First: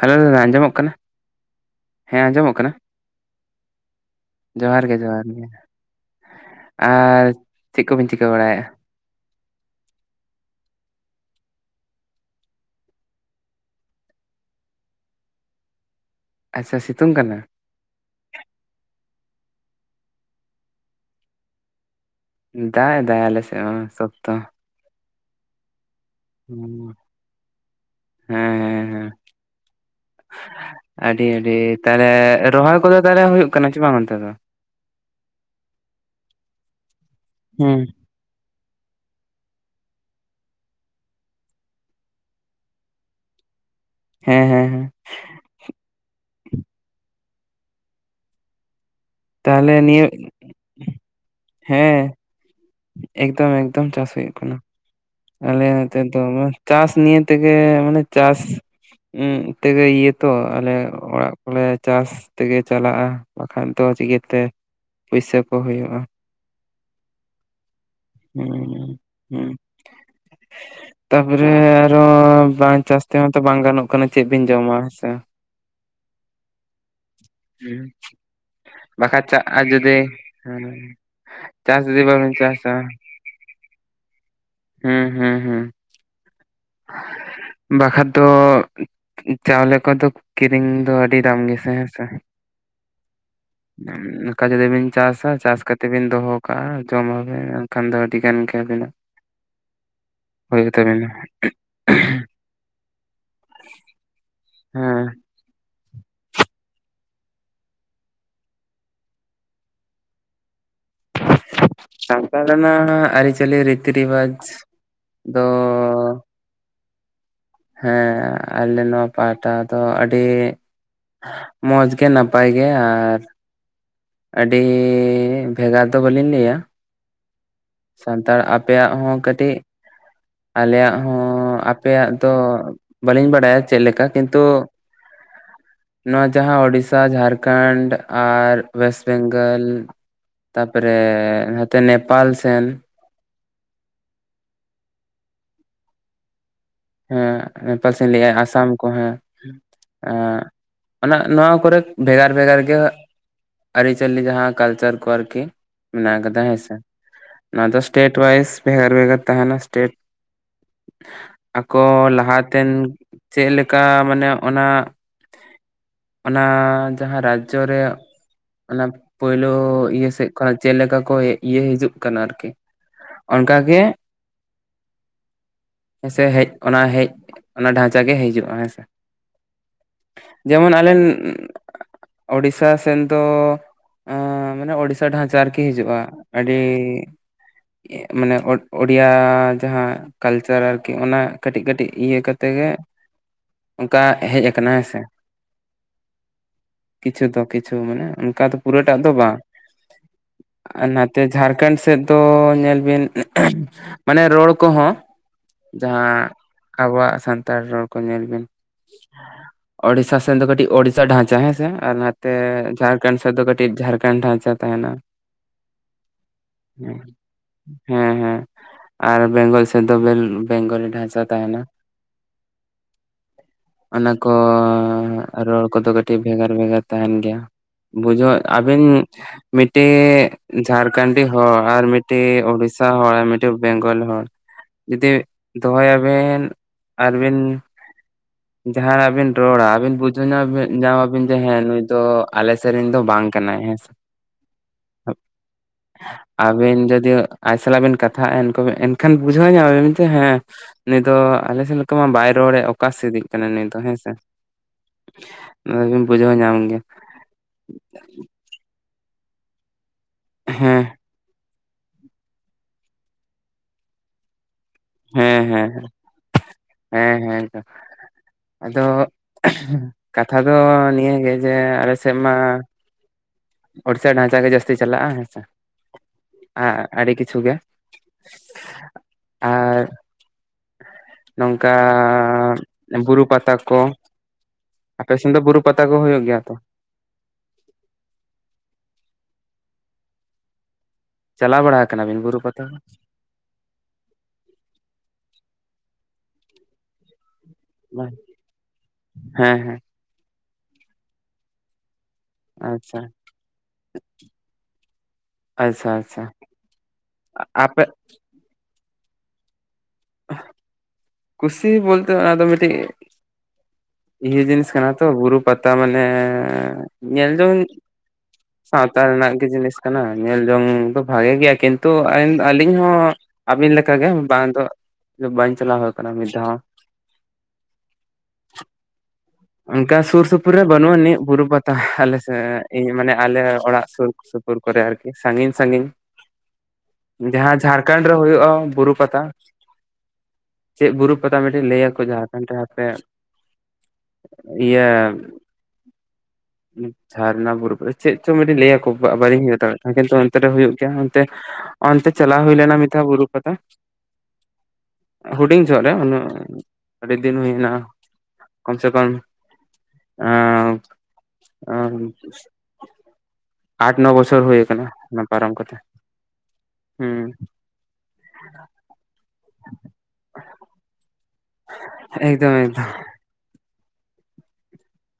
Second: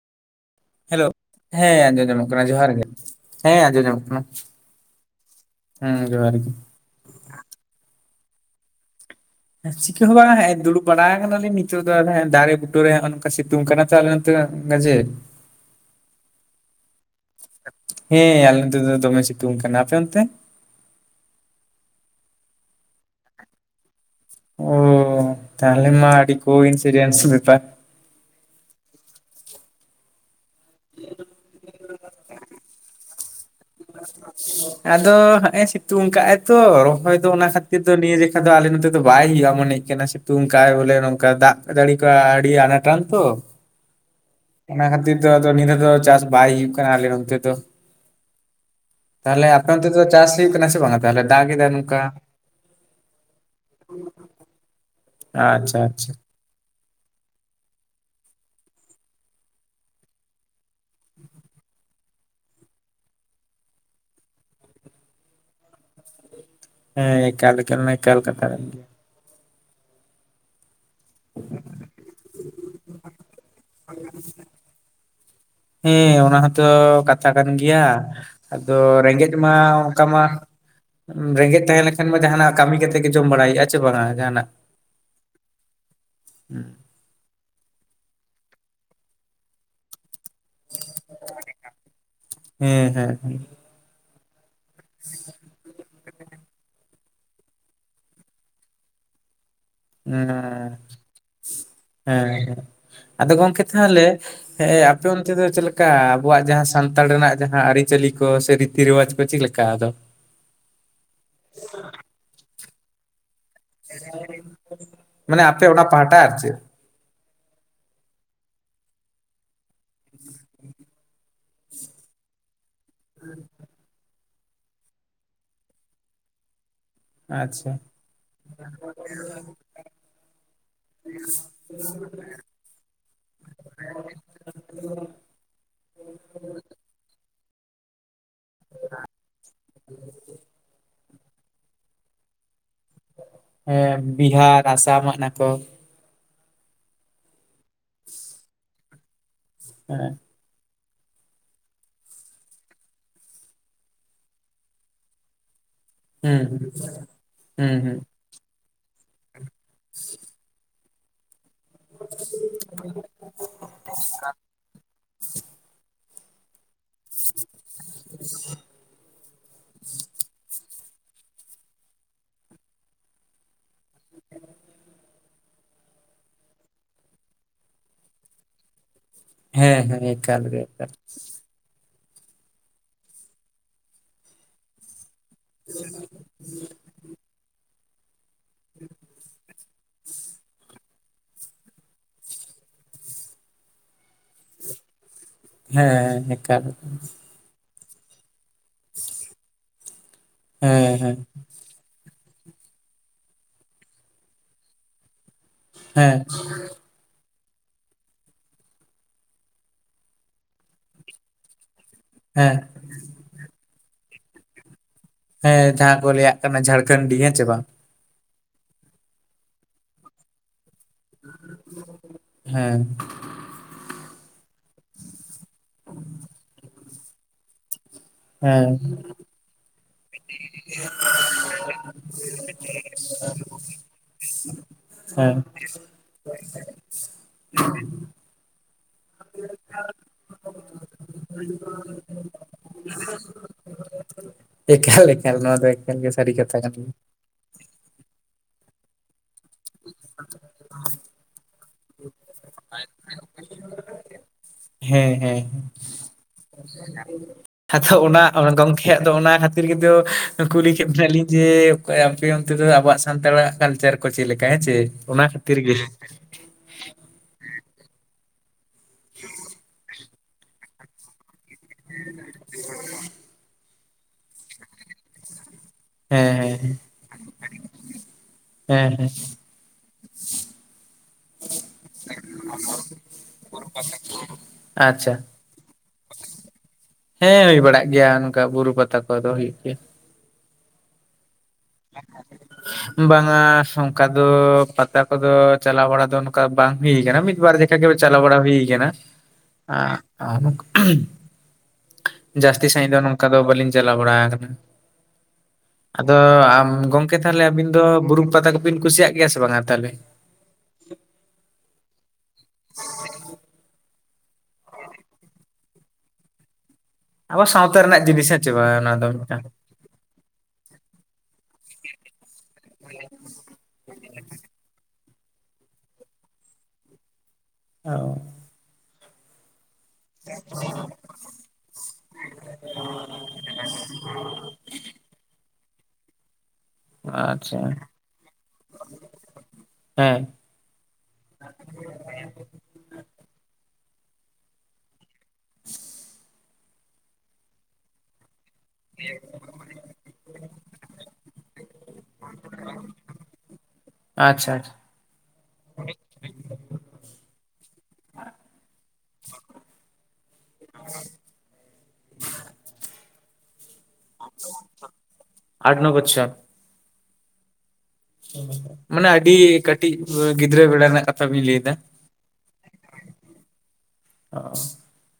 Hello ᱫᱟᱫᱟ ᱟᱸᱡᱚᱢᱚᱜ ᱠᱟᱱᱟ ᱦᱮᱞᱳ᱾ ᱦᱮᱸ ᱟᱸᱡᱚᱢ ᱧᱟᱢᱚᱜ ᱠᱟᱱᱟ᱾ ᱡᱚᱦᱟᱨ ᱜᱮ? ᱦᱮᱸ ᱟᱡᱸᱡᱚᱢ ᱧᱟᱡᱚᱢ ᱠᱟᱱᱟ᱾ ᱡᱚᱦᱟᱨ ᱜᱮ ᱡᱚᱦᱟᱨ ᱜᱮ ᱦᱮᱸ ᱡᱚᱦᱟᱨ ᱜᱤ᱾ ᱟᱨ ᱪᱮᱜ ᱠᱚᱵᱮᱱ ᱪᱤᱠᱟᱹ ᱵᱟᱲᱟᱭᱮᱜ-ᱟ? ᱪᱤᱠᱟᱹ ᱦᱚᱸ ᱵᱟᱝᱟ, ᱦᱮᱸᱜ-ᱮ ᱫᱩᱲᱩᱵ ᱵᱟᱲᱟ ᱟᱠᱟᱱᱟᱞᱤᱧ᱾ ᱱᱤᱛᱚᱜ ᱫᱚ ᱟᱫᱚ ᱫᱟᱨᱮ ᱵᱩᱴᱟᱹᱨᱮ, ᱦᱚᱜᱼᱚ ᱱᱚᱝᱠᱟ ᱥᱤᱛᱩᱝ ᱠᱟᱱᱟ ᱛᱚ [unintelligible] ᱡᱮ ᱟᱪᱪᱷᱟ ᱥᱤᱛᱩᱝ ᱠᱟᱱᱟ? ᱦᱮᱸ ᱟᱞᱮ ᱱᱚᱛᱮ ᱫᱚ ᱫᱚᱢᱮ ᱥᱤᱛᱩᱝ ᱠᱟᱱᱟ ᱾ᱟᱯᱮ ᱚᱱᱛᱮ? ᱫᱟᱜ ᱮᱫᱟᱭ ᱟᱞᱮ ᱥᱮᱜ ᱢᱟ ᱥᱚᱠᱛᱚ᱾ ᱳ ᱛᱟᱦᱞᱮ ᱢᱟ ᱦᱩᱸ, ᱠᱚ-ᱤᱱᱥᱤᱨᱤᱭᱟᱱᱥ ᱨᱮ ᱫᱟᱜ ᱦᱮᱸ ᱦᱮᱸ ᱦᱮᱸ᱾ ᱟᱹᱰᱤ ᱟᱹᱰᱤ ᱛᱟᱦᱞᱮ ᱨᱚᱦᱚᱭ ᱠᱚᱼᱫᱚ ᱛᱟᱦᱞᱮ ᱦᱩᱭᱩᱜ ᱠᱟᱱᱟ ᱪᱮ ᱵᱟᱝ ᱚᱱᱛᱮ ᱫᱚ ᱟᱫᱚ ᱦᱮᱸᱜᱼᱮ ᱥᱤᱛᱩᱝ ᱠᱟᱜᱼᱟᱭ ᱛᱚ, ᱨᱚᱦᱚᱭ ᱫᱚ ᱚᱱᱟ ᱠᱷᱟᱹᱛᱤᱨ ᱦᱩᱸ ᱫᱚ ᱱᱤᱭᱟᱹ ᱮᱠᱷᱟ ᱫᱚ ᱟᱞᱮ ᱱᱚᱛᱮ ᱫᱚ ᱵᱟᱭ ᱦᱩᱭᱩᱜᱼᱟ᱾ ᱢᱚᱱᱮ ᱠᱟᱱᱟ, ᱥᱤᱛᱩᱝ ᱠᱟᱜ ᱟᱭ ᱵᱚᱞᱮ ᱱᱚᱝᱠᱟ, ᱫᱟᱜ ᱡᱟᱹᱲᱤ ᱠᱚ ᱟᱹᱰᱤ ᱟᱱᱟᱴᱱ ᱛᱚ᱾ ᱦᱮᱸ ᱦᱮᱸ ᱦᱮᱸ ᱚᱱᱟ ᱠᱷᱟᱹᱛᱤᱨ ᱫᱚ ᱱᱤᱛᱚᱜ ᱫᱚ, ᱪᱟᱥ ᱵᱟᱭ ᱦᱩᱭᱩᱜ ᱠᱟᱱᱟ᱾ ᱟᱞᱮ ᱱᱚᱱᱛᱮ ᱫᱚ᱾ ᱛᱟᱦᱚᱞᱮ ᱟᱯᱮ ᱚᱱᱛᱮ ᱫᱚ ᱪᱟᱥ ᱦᱩᱭᱩᱜ ᱠᱟᱱᱟ, ᱥᱮ ᱵᱟᱝᱟ ᱛᱟᱦᱞᱮ ᱫᱟᱜᱽ ᱮᱫᱟ ᱦᱮᱸ ᱱᱚᱝᱠᱟ? ᱮᱠᱫᱚᱢ - ᱮᱠᱫᱚᱢ ᱪᱟᱥ ᱦᱩᱭᱩᱜ ᱠᱟᱱᱟ᱾ ᱟᱞᱮ ᱟᱪᱪᱷᱟ ᱱᱚᱛᱮ ᱟᱪᱪᱷᱟ ᱫᱚᱢᱮ ᱪᱟᱥ ᱱᱤᱭᱮ ᱛᱮᱜᱮ ᱢᱟᱱᱮ ᱪᱟᱥ ᱩᱸᱜ ᱛᱮᱜᱮ ᱤᱭᱟᱹ ᱛᱚ ᱟᱞᱮ ᱚᱲᱟᱜ ᱠᱚᱞᱮ ᱪᱟᱥ ᱛᱮᱜᱮ ᱪᱟᱞᱟᱜᱼᱟ᱾ ᱵᱟᱠᱷᱟᱱ ᱫᱚ ᱪᱤᱠᱟᱹᱛᱮ ᱯᱩᱭᱥᱟᱹ ᱠᱚ ᱦᱩᱭᱩᱜᱼᱟ᱾ ᱦᱮᱸ ᱮᱠᱟᱞ - ᱮᱠᱟᱞ ᱱᱮᱠᱟᱞ ᱠᱟᱞᱠᱟᱞ᱾ ᱦᱩᱸ ᱦᱩᱸ ᱛᱟᱯᱚᱨᱮ ᱟᱨᱦᱚᱸ ᱵᱟᱝ ᱪᱟᱥ ᱛᱮᱦᱚᱸ ᱛᱚ ᱵᱟᱝ ᱜᱟᱱᱚᱜ ᱠᱟᱱᱟ ᱾ ᱪᱮᱫ ᱵᱤᱱ ᱡᱚᱢᱟ ᱦᱮᱸᱥᱮ? ᱦᱮᱸ ᱚᱱᱟ ᱦᱚᱸᱛᱚ ᱠᱟᱛᱼᱼ ᱛᱷᱟ ᱠᱟᱱ ᱜᱮᱭᱟ᱾ ᱦᱩᱸ ᱟᱫᱚ ᱵᱟᱠᱷᱟᱡ ᱨᱮᱸᱜᱮᱡ ᱪᱟᱜ ᱢᱟ ᱟᱨ ᱡᱩᱫᱤ ᱚᱱᱠᱟ ᱢᱟ ᱦᱮᱸ ᱨᱮᱸᱜᱮᱡ ᱪᱟᱥ ᱛᱟᱦᱮᱸ ᱡᱩᱫᱤ ᱞᱮᱠᱷᱟᱱ ᱢᱟ ᱵᱟᱵᱮᱱ ᱡᱟᱦᱱᱟᱜ ᱪᱟᱥᱟ ᱠᱟᱢᱤ ᱠᱟᱛᱮᱜ ᱜᱮ ᱡᱚᱢ ᱵᱟᱲᱟᱭ ᱦᱩᱭᱩᱜ ᱟ ᱪᱮ ᱵᱟᱝᱟ ᱡᱟᱦᱟᱱᱟᱜ, ᱦᱮᱸ ᱦᱮᱸ ᱦᱮᱸ᱾ ᱵᱟᱠᱷᱟᱡ ᱫᱚ ᱪᱟᱣᱞᱮ ᱠᱚ ᱫᱚ ᱠᱤᱨᱤᱝ ᱫᱚ ᱟᱹᱰᱤ ᱫᱟᱢ ᱜᱮᱥᱮ ᱦᱮᱸᱥᱮ? ᱦᱮᱸ ᱦᱮᱸ ᱱᱚᱠᱟ ᱡᱩᱫᱤ ᱵᱤᱱ ᱪᱟᱥᱟ ᱪᱟᱥ ᱠᱟᱛᱮ ᱵᱤᱱ ᱫᱚᱦᱚ ᱠᱟᱜᱼᱟ ᱡᱚᱢᱟᱵᱮᱱ ᱮᱱᱠᱷᱟᱱ ᱫᱚ ᱟᱹᱰᱤᱜᱟᱱ ᱜᱮ ᱟᱹᱵᱤᱱᱟᱜ ᱾ ᱦᱮᱸ ᱟᱪᱪᱷᱟ ᱪᱷᱟ ᱦᱮᱸ ᱦᱮᱸ᱾ ᱟᱫᱚ ᱜᱚᱝᱠᱮ ᱛᱟᱦᱚᱞᱮ ᱮ ᱟᱯᱮ ᱦᱮᱸ ᱚᱱᱛᱼᱼ ᱛᱮ ᱫᱚ ᱪᱮᱫ ᱞᱮᱠᱟ ᱟᱵᱚᱣᱟᱜ ᱡᱟᱦᱟᱸ ᱥᱟᱱᱛᱟᱲ ᱨᱮᱱᱟᱜ ᱡᱟᱦᱟᱸ ᱟᱹᱨᱤᱪᱟᱹᱞᱤ ᱠᱚ ᱥᱮ ᱨᱤᱛᱤ ᱨᱮᱣᱟᱡᱽ ᱠᱚ ᱪᱮᱫ ᱞᱮᱠᱟ ᱟᱫᱚ? ᱥᱟᱱᱛᱟᱲ ᱨᱮᱱᱟᱜ ᱟᱹᱨᱤ ᱪᱟᱹ ᱪᱟᱹᱞᱤ ᱨᱤᱛᱤ ᱨᱮᱣᱟᱡᱽ ᱢᱟᱱᱮ ᱫᱚ ᱟᱯᱮ ᱚᱱᱟ ᱯᱟᱦᱴᱟ ᱟᱨ ᱪᱮᱫ ᱦᱮᱸ, ᱟᱞᱮ ᱱᱚᱣᱟ ᱯᱟᱦᱴᱟ ᱫᱚ ᱟᱹᱰᱤ ᱢᱚᱡᱽ ᱜᱮ ᱱᱟᱯᱟᱭ ᱜᱮ, ᱟᱨ ᱟᱹᱰᱤ ᱵᱷᱮᱜᱟᱨ ᱫᱚ ᱵᱟᱹᱞᱤᱧ ᱞᱟᱹᱭᱟ ᱾ ᱟᱪᱪᱷᱟ, ᱥᱟᱱᱛᱟᱲ ᱟᱯᱮᱭᱟᱜ ᱦᱚᱸ ᱠᱟᱹᱴᱤᱡ ᱟᱞᱮᱭᱟᱜ ᱦᱚᱸ ᱟᱯᱮᱭᱟᱜ ᱫᱚ ᱵᱟᱹᱞᱤᱧ ᱵᱟᱰᱟᱭᱟ ᱪᱮᱜ ᱞᱮᱠᱟ ᱾ ᱠᱤᱱᱛᱩ [inaudible] ᱱᱚᱣᱟ ᱡᱟᱦᱟᱸ ᱳᱰᱤᱥᱟ, ᱡᱷᱟᱸᱲᱠᱷᱚᱱᱰ, ᱟᱨ ᱚᱭᱮᱥᱴ ᱵᱮᱝᱜᱚᱞ, ᱛᱟᱯᱚᱨᱮ ᱱᱚᱛᱮ ᱱᱮᱯᱟᱞ ᱥᱮᱱ ᱦᱮᱸ ᱵᱤᱦᱟᱨ ᱟᱥᱟᱢᱚᱜ ᱚᱱᱟ ᱠᱚ ᱦᱮᱸ ᱯᱟᱥᱮᱧ ᱞᱟᱹᱭᱼᱟ ᱟᱥᱟᱢ ᱠᱚ ᱦᱚ ᱦᱮᱸ ᱦᱮᱸ ᱩᱱᱟᱹᱜ ᱱᱚᱣᱟ ᱠᱚᱨᱮ ᱵᱷᱮᱜᱟᱨ ᱵᱷᱮᱜᱟᱨ ᱜᱮ, ᱟᱹᱨᱤᱪᱟᱹᱞᱤ ᱡᱟᱦᱟᱸ ᱠᱟᱞᱪᱟᱨ ᱠᱚ ᱟᱨᱠᱤ ᱢᱮᱱᱟᱜ ᱟᱠᱟᱫᱟ ᱦᱩᱸ ᱦᱮᱸᱥᱮ ᱱᱚᱣᱟ ᱦᱩᱸ ᱫᱚ ᱦᱩᱸ ᱥᱴᱮᱴ ᱴᱩᱣᱟᱭᱤᱥ ᱵᱷᱮᱜᱟᱨ ᱵᱷᱮᱜᱟᱨ ᱛᱟᱦᱮᱱᱟ, ᱥᱴᱮᱴ [inaudible] ᱟᱠᱚ ᱞᱟᱦᱟᱛᱮᱱ ᱪᱮᱜ ᱞᱮᱠᱟ ᱢᱟᱱᱮ ᱚᱱᱟ ᱚᱱᱟ ᱡᱟᱦᱟᱸ ᱨᱟᱡᱽᱡᱚ ᱨᱮ ᱚᱱᱟ ᱯᱳᱭᱞᱳ ᱤᱭᱟᱹ ᱥᱮᱜ ᱠᱷᱚᱱᱟᱜ ᱪᱮᱜ ᱞᱮᱠᱟ ᱠᱚ ᱦᱮᱡ ᱤᱭᱟᱹ ᱦᱤᱡᱩᱜ ᱠᱟᱱᱟ ᱟᱨᱠᱤ ᱚᱱᱠᱟ ᱜᱮ, [inaudible] ᱦᱮᱸᱥᱮ ᱦᱮᱡ ᱚᱱᱟ ᱦᱮᱡ ᱚᱱᱟ ᱰᱷᱟᱪᱟ ᱜᱮ ᱦᱤᱡᱩᱜᱼᱟ ᱦᱮᱸ ᱥᱮ ᱾ ᱦᱮᱸ ᱦᱮᱸ ᱮᱠᱟᱞ ᱜᱮ ᱮᱠᱟᱞ ᱾ ᱳᱰᱤᱥᱥᱟ ᱥᱮᱱ ᱫᱚ ᱟᱸ ᱢᱟᱱᱮ ᱳᱰᱤᱥᱥᱟ ᱰᱷᱟᱪᱟ ᱟᱨ ᱠᱤ ᱦᱤᱡᱩᱜᱼᱟ, ᱟᱹᱰᱤ ᱢᱟᱱᱮ ᱳᱴ ᱳᱰᱤᱭᱟ ᱡᱟᱦᱟᱸ ᱠᱟᱞᱪᱟᱨ ᱟᱨᱠᱤ ᱠᱤ ᱚᱱᱟ ᱠᱟᱹᱴᱤᱡ ᱠᱟᱹᱴᱤᱡ ᱤᱭᱟᱹ ᱠᱟᱛᱮ ᱜᱮ, ᱚᱱᱠᱟ ᱦᱮᱡ ᱟᱠᱟᱱᱟ ᱦᱮᱸᱥᱮ ᱦᱮᱸ ᱮᱠᱟᱞ ᱠᱤᱪᱷᱩ ᱫᱚ ᱾ ᱠᱤᱪᱷᱩ ᱢᱟᱱᱮ ᱚᱱᱠᱟ ᱫᱚ ᱯᱩᱨᱟᱹᱴᱟᱜ ᱫᱚ ᱵᱟᱝ ᱦᱮᱸ ᱦᱮᱸ ᱱᱟᱛᱮ ᱡᱷᱟᱲᱠᱷᱚᱸᱰ ᱠᱟᱱᱰ ᱥᱮᱫ ᱫᱚ ᱧᱮᱞ ᱵᱤᱱ ᱮᱸᱦᱜ ᱢᱟᱱᱮ ᱨᱚᱲ ᱠᱚᱦᱚᱸ ᱦᱮᱸ ᱡᱟᱦᱟᱸ ᱟᱵᱚᱣᱟᱜ ᱥᱟᱱᱛᱟᱲ ᱨᱚᱲ ᱠᱚ ᱧᱮᱞ ᱵᱤᱱ ᱳᱰᱤᱥᱥᱟ ᱥᱮᱱ ᱫᱚ ᱠᱟᱹᱴᱤᱡ ᱳᱰᱤᱥᱥᱟ ᱰᱷᱟᱟᱸᱪᱟ ᱦᱮᱸᱥᱮ, ᱟᱨ ᱱᱟ ᱛᱮ ᱦᱮᱸ ᱡᱷᱟᱲᱠᱷᱚᱱᱰ ᱥᱮᱫ ᱫᱚ ᱠᱟᱹᱴᱤᱡ ᱡᱷᱟᱨᱠᱷᱚᱱᱰ ᱰᱷᱟᱪᱟ ᱛᱟᱦᱮᱱᱟ ᱾ ᱦᱮᱸ ᱡᱟᱦᱟᱸ ᱠᱚ ᱞᱟᱹᱭᱟᱜ ᱠᱟᱱᱟ, ᱡᱷᱟᱲᱠᱷᱚᱱᱰᱤ ᱦᱮᱸ ᱪᱮ ᱵᱟᱝ? ᱦᱮᱸ ᱦᱮᱸ ᱟᱨ ᱵᱮᱝᱜᱚᱞ ᱥᱮᱜ ᱫᱚ ᱵᱮᱞ ᱵᱮᱝᱜᱚᱞᱤ ᱾ ᱴᱷᱟᱪᱟ ᱛᱟᱦᱮᱱᱟ᱾ ᱦᱮᱸ ᱚᱱᱟ ᱠᱚᱸ ᱨᱚᱲ ᱠᱚᱫᱚ ᱠᱟᱹᱴᱤᱡ ᱵᱷᱮᱜᱟᱨ ᱵᱷᱮᱜᱟᱨ ᱛᱟᱦᱮᱱ ᱜᱮᱭᱟ᱾ ᱵᱩᱡᱷᱟᱹᱣ ᱦᱮᱸ ᱟᱵᱤᱱ ᱢᱤᱫᱴᱮᱡ ᱡᱷᱟᱲᱠᱷᱚᱱᱰᱤ ᱦᱚᱲ ᱟᱨ ᱢᱤᱫ ᱴᱮ ᱳᱲᱤᱥᱥᱟ ᱦᱚᱲ ᱟᱨ ᱢᱤᱫᱴᱮᱡ ᱵᱮᱝᱜᱚᱞ ᱦᱚᱲ, ᱡᱩᱫᱤ ᱦᱮᱸ ᱫᱚᱦᱚᱭᱟᱵᱤᱱ ᱟᱨᱵᱤᱱ ᱡᱟᱦᱟᱸᱱᱟᱜ ᱵᱤᱱ ᱨᱚᱲᱟ ᱟᱵᱤᱱ ᱵᱩᱡᱷᱟᱹᱣ ᱧᱟᱢᱟ ᱵᱤᱱ ᱧᱟᱢ ᱟᱵᱤᱱ ᱡᱮ ᱦᱮᱸ ᱱᱩᱭ ᱫᱚ ᱟᱞᱮ ᱥᱮᱫ ᱨᱮᱱ ᱫᱚ ᱵᱟᱝ ᱠᱟᱱᱟᱭ ᱦᱮᱸ ᱥᱮ, ᱮᱠᱟᱞ ᱮᱠᱟᱞ ᱱᱚᱣᱟ ᱫᱚ ᱮᱠᱟᱞ ᱜᱮ ᱥᱟᱹᱨᱤ ᱠᱟᱛᱷᱟ ᱠᱟᱱ ᱟᱵᱮᱱ ᱜᱮᱭᱟ ᱡᱩᱫᱤ ᱟᱡ ᱥᱟᱞᱟᱜ ᱵᱮᱱ ᱠᱟᱛᱷᱟᱜᱼᱟ ᱮᱱ ᱠᱚ ᱮᱱᱠᱷᱟᱱ ᱵᱩᱡᱷᱟᱹᱣ ᱧᱟᱢ ᱟᱵᱮᱱ ᱢᱮᱱᱛᱮ ᱦᱮᱸ ᱱᱤᱛᱚᱜ ᱟᱞᱮ ᱥᱮᱫ ᱞᱮᱠᱟ ᱢᱟ ᱵᱟᱭ ᱨᱚᱲᱮᱫ ᱚᱠᱟ ᱥᱮ ᱫᱤᱜ ᱠᱟᱱᱟᱭ ᱱᱩᱭ ᱫᱚ ᱦᱮᱸᱥᱮ᱾ ᱦᱮᱸ ᱦᱮᱸ ᱱᱚᱣᱟ ᱫᱚᱵᱤᱱ ᱵᱩᱡᱷᱟᱹᱣ ᱧᱟᱢ ᱜᱮᱭᱟ᱾ ᱟᱵᱚᱨᱮᱱ ᱜᱚᱝᱠᱮᱭᱟᱜ ᱫᱚ ᱚᱱᱟ ᱠᱷᱟᱹᱛᱤᱨ ᱜᱮᱫᱚ ᱠᱩᱞᱤ ᱦᱮᱸ ᱠᱮᱫ ᱵᱮᱱᱟᱞᱤᱧ ᱡᱮ ᱚᱠᱚᱭ ᱟᱯᱮ ᱚᱱᱛᱮ ᱫᱚ ᱟᱵᱚᱣᱟᱜ ᱥᱟᱱᱛᱟᱲᱟᱜ ᱠᱟᱞᱪᱟᱨ ᱠᱚ ᱪᱮᱫ ᱞᱮᱠᱟ ᱦᱮᱸ ᱪᱮ? ᱚᱱᱟ ᱦᱮᱸ ᱠᱷᱟᱹᱛᱤᱨ ᱦᱮᱸ ᱜᱮ ᱦᱮᱸ, ᱦᱮᱸ ᱦᱮᱸ ᱚᱱ᱾ ᱟᱫᱚ ᱠᱟᱛᱷᱟ ᱫᱚ ᱱᱤᱭᱟᱹ ᱜᱮ ᱡᱮ ᱟᱞᱮ ᱥᱮᱫ ᱢᱟ ᱳᱲᱤᱥᱤᱟ ᱰᱷᱟᱸᱪᱟ ᱜᱮ ᱡᱟᱹᱥᱛᱤ ᱪᱟᱞᱟᱜᱼᱟ ᱦᱮᱸ ᱥᱮ᱾ ᱦᱮᱸ ᱦᱮᱸ ᱟ ᱟᱹᱰᱤ ᱠᱤᱪᱷᱩ ᱜᱮ, ᱦᱮᱸ ᱦᱮᱸ ᱟᱨ ᱱᱚᱝᱠᱟ ᱵᱩᱨᱩ ᱯᱟᱛᱟ ᱠᱚ, ᱟᱯᱮ ᱟᱪᱪᱷᱟ ᱥᱮᱱ ᱫᱚ ᱵᱩᱨᱩ ᱯᱟᱛᱟ ᱠᱚ ᱦᱩᱭᱩᱜ ᱜᱮᱭᱟ ᱛᱚ? ᱦᱮᱸ ᱦᱩᱭ ᱵᱟᱲᱟᱜ ᱜᱮᱭᱟ ᱱᱚᱝᱠᱟ ᱵᱩᱨᱩ ᱯᱟᱛᱟ ᱠᱚᱫᱚ ᱦᱩᱭᱩᱜ ᱜᱮᱭᱟ᱾ ᱪᱟᱞᱟᱣ ᱵᱟᱲᱟ ᱠᱟᱱᱟ ᱵᱤᱱ ᱵᱩᱨᱩ ᱯᱟᱛᱟ ᱫᱚ? ᱵᱟᱝᱟ ᱥᱚᱝ ᱠᱟ ᱫᱚ ᱯᱟᱛᱟ ᱠᱚᱫᱚ ᱪᱟᱞᱟᱣ ᱵᱟᱲᱟ ᱫᱚ ᱚᱱᱠᱟ ᱵᱟᱝ ᱦᱩᱭ ᱠᱟᱱᱟ ᱜᱮ ᱢᱤᱫ ᱵᱟᱨ ᱫᱤᱱ [unintelligible] ᱵᱟᱝ ᱪᱟᱞᱟᱣ ᱵᱟᱲᱟ ᱦᱩᱭ ᱠᱟᱱᱟ᱾ ᱦᱮᱸ ᱦᱮᱸ ᱡᱟᱹᱥᱛᱤ ᱥᱟᱺᱦᱤᱡ ᱫᱚ ᱟᱪᱪᱷᱟ ᱱᱚᱝᱠᱟ ᱫᱚ ᱵᱟᱹᱞᱤᱧ ᱪᱟᱞᱟᱣ ᱵᱟᱲᱟ ᱟᱠᱟᱱᱟ ᱟᱪᱪᱷᱟ ᱟᱫᱚ ᱟᱪᱪᱷᱟ ᱜᱚᱝᱠᱮ ᱛᱟᱦᱚᱞᱮ ᱟᱵᱤᱱ ᱟᱯᱮ ᱫᱚ ᱵᱩᱨᱩ ᱯᱟᱛᱟ ᱠᱚᱵᱤᱱ ᱠᱩᱥᱤᱭᱟᱜ ᱜᱮᱭᱟ ᱥᱮ ᱵᱟᱝᱟ ᱛᱟᱦᱚᱞᱮ? ᱠᱩᱥᱤ ᱵᱚᱞᱛᱮ ᱟᱫᱚ ᱢᱤᱴᱤᱡ ᱤᱭᱟᱹ ᱡᱤᱱᱤᱥ ᱠᱟᱱᱟ ᱛᱚ ᱵᱩᱨᱩ ᱯᱟᱛᱟ ᱢᱟᱱᱮ ᱧᱮᱞ ᱟᱵᱚ ᱡᱚᱝ ᱥᱟᱶᱛᱟ ᱨᱮᱱᱟᱜ ᱡᱤᱱᱤᱥ ᱦᱮᱸ ᱪᱮ ᱵᱟᱝ ᱚᱱᱟ ᱥᱟᱶᱛᱟ ᱫᱚ ᱨᱮᱱᱟᱜ ᱢᱤᱫᱴᱟᱝ ᱜᱮ ᱡᱤᱱᱤᱥ ᱠᱟᱱᱟ ᱧᱮᱞ ᱡᱚᱝ ᱫᱚ ᱵᱷᱟᱜᱮ ᱜᱮᱭᱟ ᱠᱤᱱᱛᱩ ᱟᱹᱞᱤᱧ ᱦᱚᱸ ᱟᱹᱵᱤᱱ ᱞᱮᱠᱟᱜᱮ ᱵᱟᱝ ᱫᱚ ᱤᱧ ᱫᱚ ᱵᱟᱧ ᱪᱟᱞᱟᱣ ᱟᱠᱟᱱᱟ ᱢᱤᱫ ᱫᱷᱟᱹᱣ ᱦᱚᱸ᱾ ᱚ᱾ ᱚᱱᱠᱟ ᱥᱩᱨ ᱥᱩᱯᱩᱨ ᱨᱮ ᱵᱟᱹᱱᱩᱜ ᱟᱹᱱᱤᱡ ᱵᱩᱨᱩ ᱯᱟᱛᱟ ᱟᱞᱮ ᱥᱮᱫ ᱢᱟᱱᱮ ᱟᱞᱮ ᱚᱲᱟᱜ ᱥᱩᱨ ᱥᱩᱯ ᱥᱩᱯᱩᱨ ᱠᱚᱨᱮ ᱟᱨᱠᱤ ᱥᱟᱜᱤᱧ ᱥᱟᱺᱜᱤᱧ, ᱡᱟᱦᱟᱸ ᱟᱪᱪᱷᱟ ᱡᱷᱟᱲᱠᱷᱚᱱᱰ ᱨᱮ ᱦᱩᱭᱩᱜᱼᱟ ᱵᱩᱨᱩ ᱯᱟᱛᱟ᱾ ᱦᱮᱸ ᱪᱮᱫ ᱵᱩᱨᱩ ᱯᱟᱛᱟ ᱢᱤᱫᱴᱮᱱ ᱞᱟᱹᱭᱟ ᱠᱚ ᱡᱷᱟᱨᱠᱷᱚᱸᱰ ᱨᱮ ᱦᱟᱯᱮ ᱤᱭᱟᱹ [inaudible] ᱡᱷᱟᱨᱱᱟ ᱵᱩᱨᱩ ᱯᱟᱛᱟ ᱪᱮᱫ ᱪᱚᱝ ᱢᱤᱫᱴᱤᱡ ᱞᱟᱹᱭᱟ ᱠᱚ ᱵᱟᱨᱤᱧ ᱩᱭᱦᱟᱹᱨ ᱫᱟᱲᱮᱭᱟᱜ ᱠᱟᱱᱟ ᱠᱤᱱᱛᱩ ᱚᱱᱛᱮ ᱨᱮ ᱦᱩᱭᱩᱜ ᱜᱮᱭᱟ ᱚᱱᱛᱮ ᱚᱱᱛᱮ ᱪᱟᱞᱟᱣ ᱦᱩᱭ ᱞᱮᱱᱟ ᱢᱤᱫᱷᱟ ᱵᱩᱨᱩ ᱯᱟᱛᱟ᱾ ᱟᱪᱪᱷᱟ ᱟᱪᱷᱟ᱾ ᱦᱩᱰᱤᱧ ᱡᱚᱦᱚᱜ ᱨᱮ ᱩᱱᱟᱹᱜ ᱟᱹᱰᱤ ᱫᱤᱱ ᱦᱩᱭᱱᱟ᱾ [unintelligible] ᱟᱴ ᱱᱚ ᱵᱚᱪᱷᱚᱨ ᱦᱩᱭ ᱟᱠᱟᱱᱟ ᱚᱱᱟ ᱯᱟᱨᱚᱢ ᱠᱟᱛᱮ, ᱟᱴ ᱱᱚ ᱵᱚᱪᱷᱚᱨ ᱦᱩᱸ᱾ ᱢᱟᱱᱮ ᱟᱹᱰᱤ ᱠᱟᱹᱴᱤᱡ ᱜᱤᱫᱽᱨᱟᱹ ᱵᱮᱲᱟ ᱨᱮᱱᱟᱜ ᱠᱟᱛ ᱠᱟᱛᱷᱟ ᱵᱤᱱ ᱞᱟᱹᱭᱫᱟ ᱮᱠᱫᱚᱢ ᱮᱠᱫᱚᱢ [inaudible] ᱚᱻ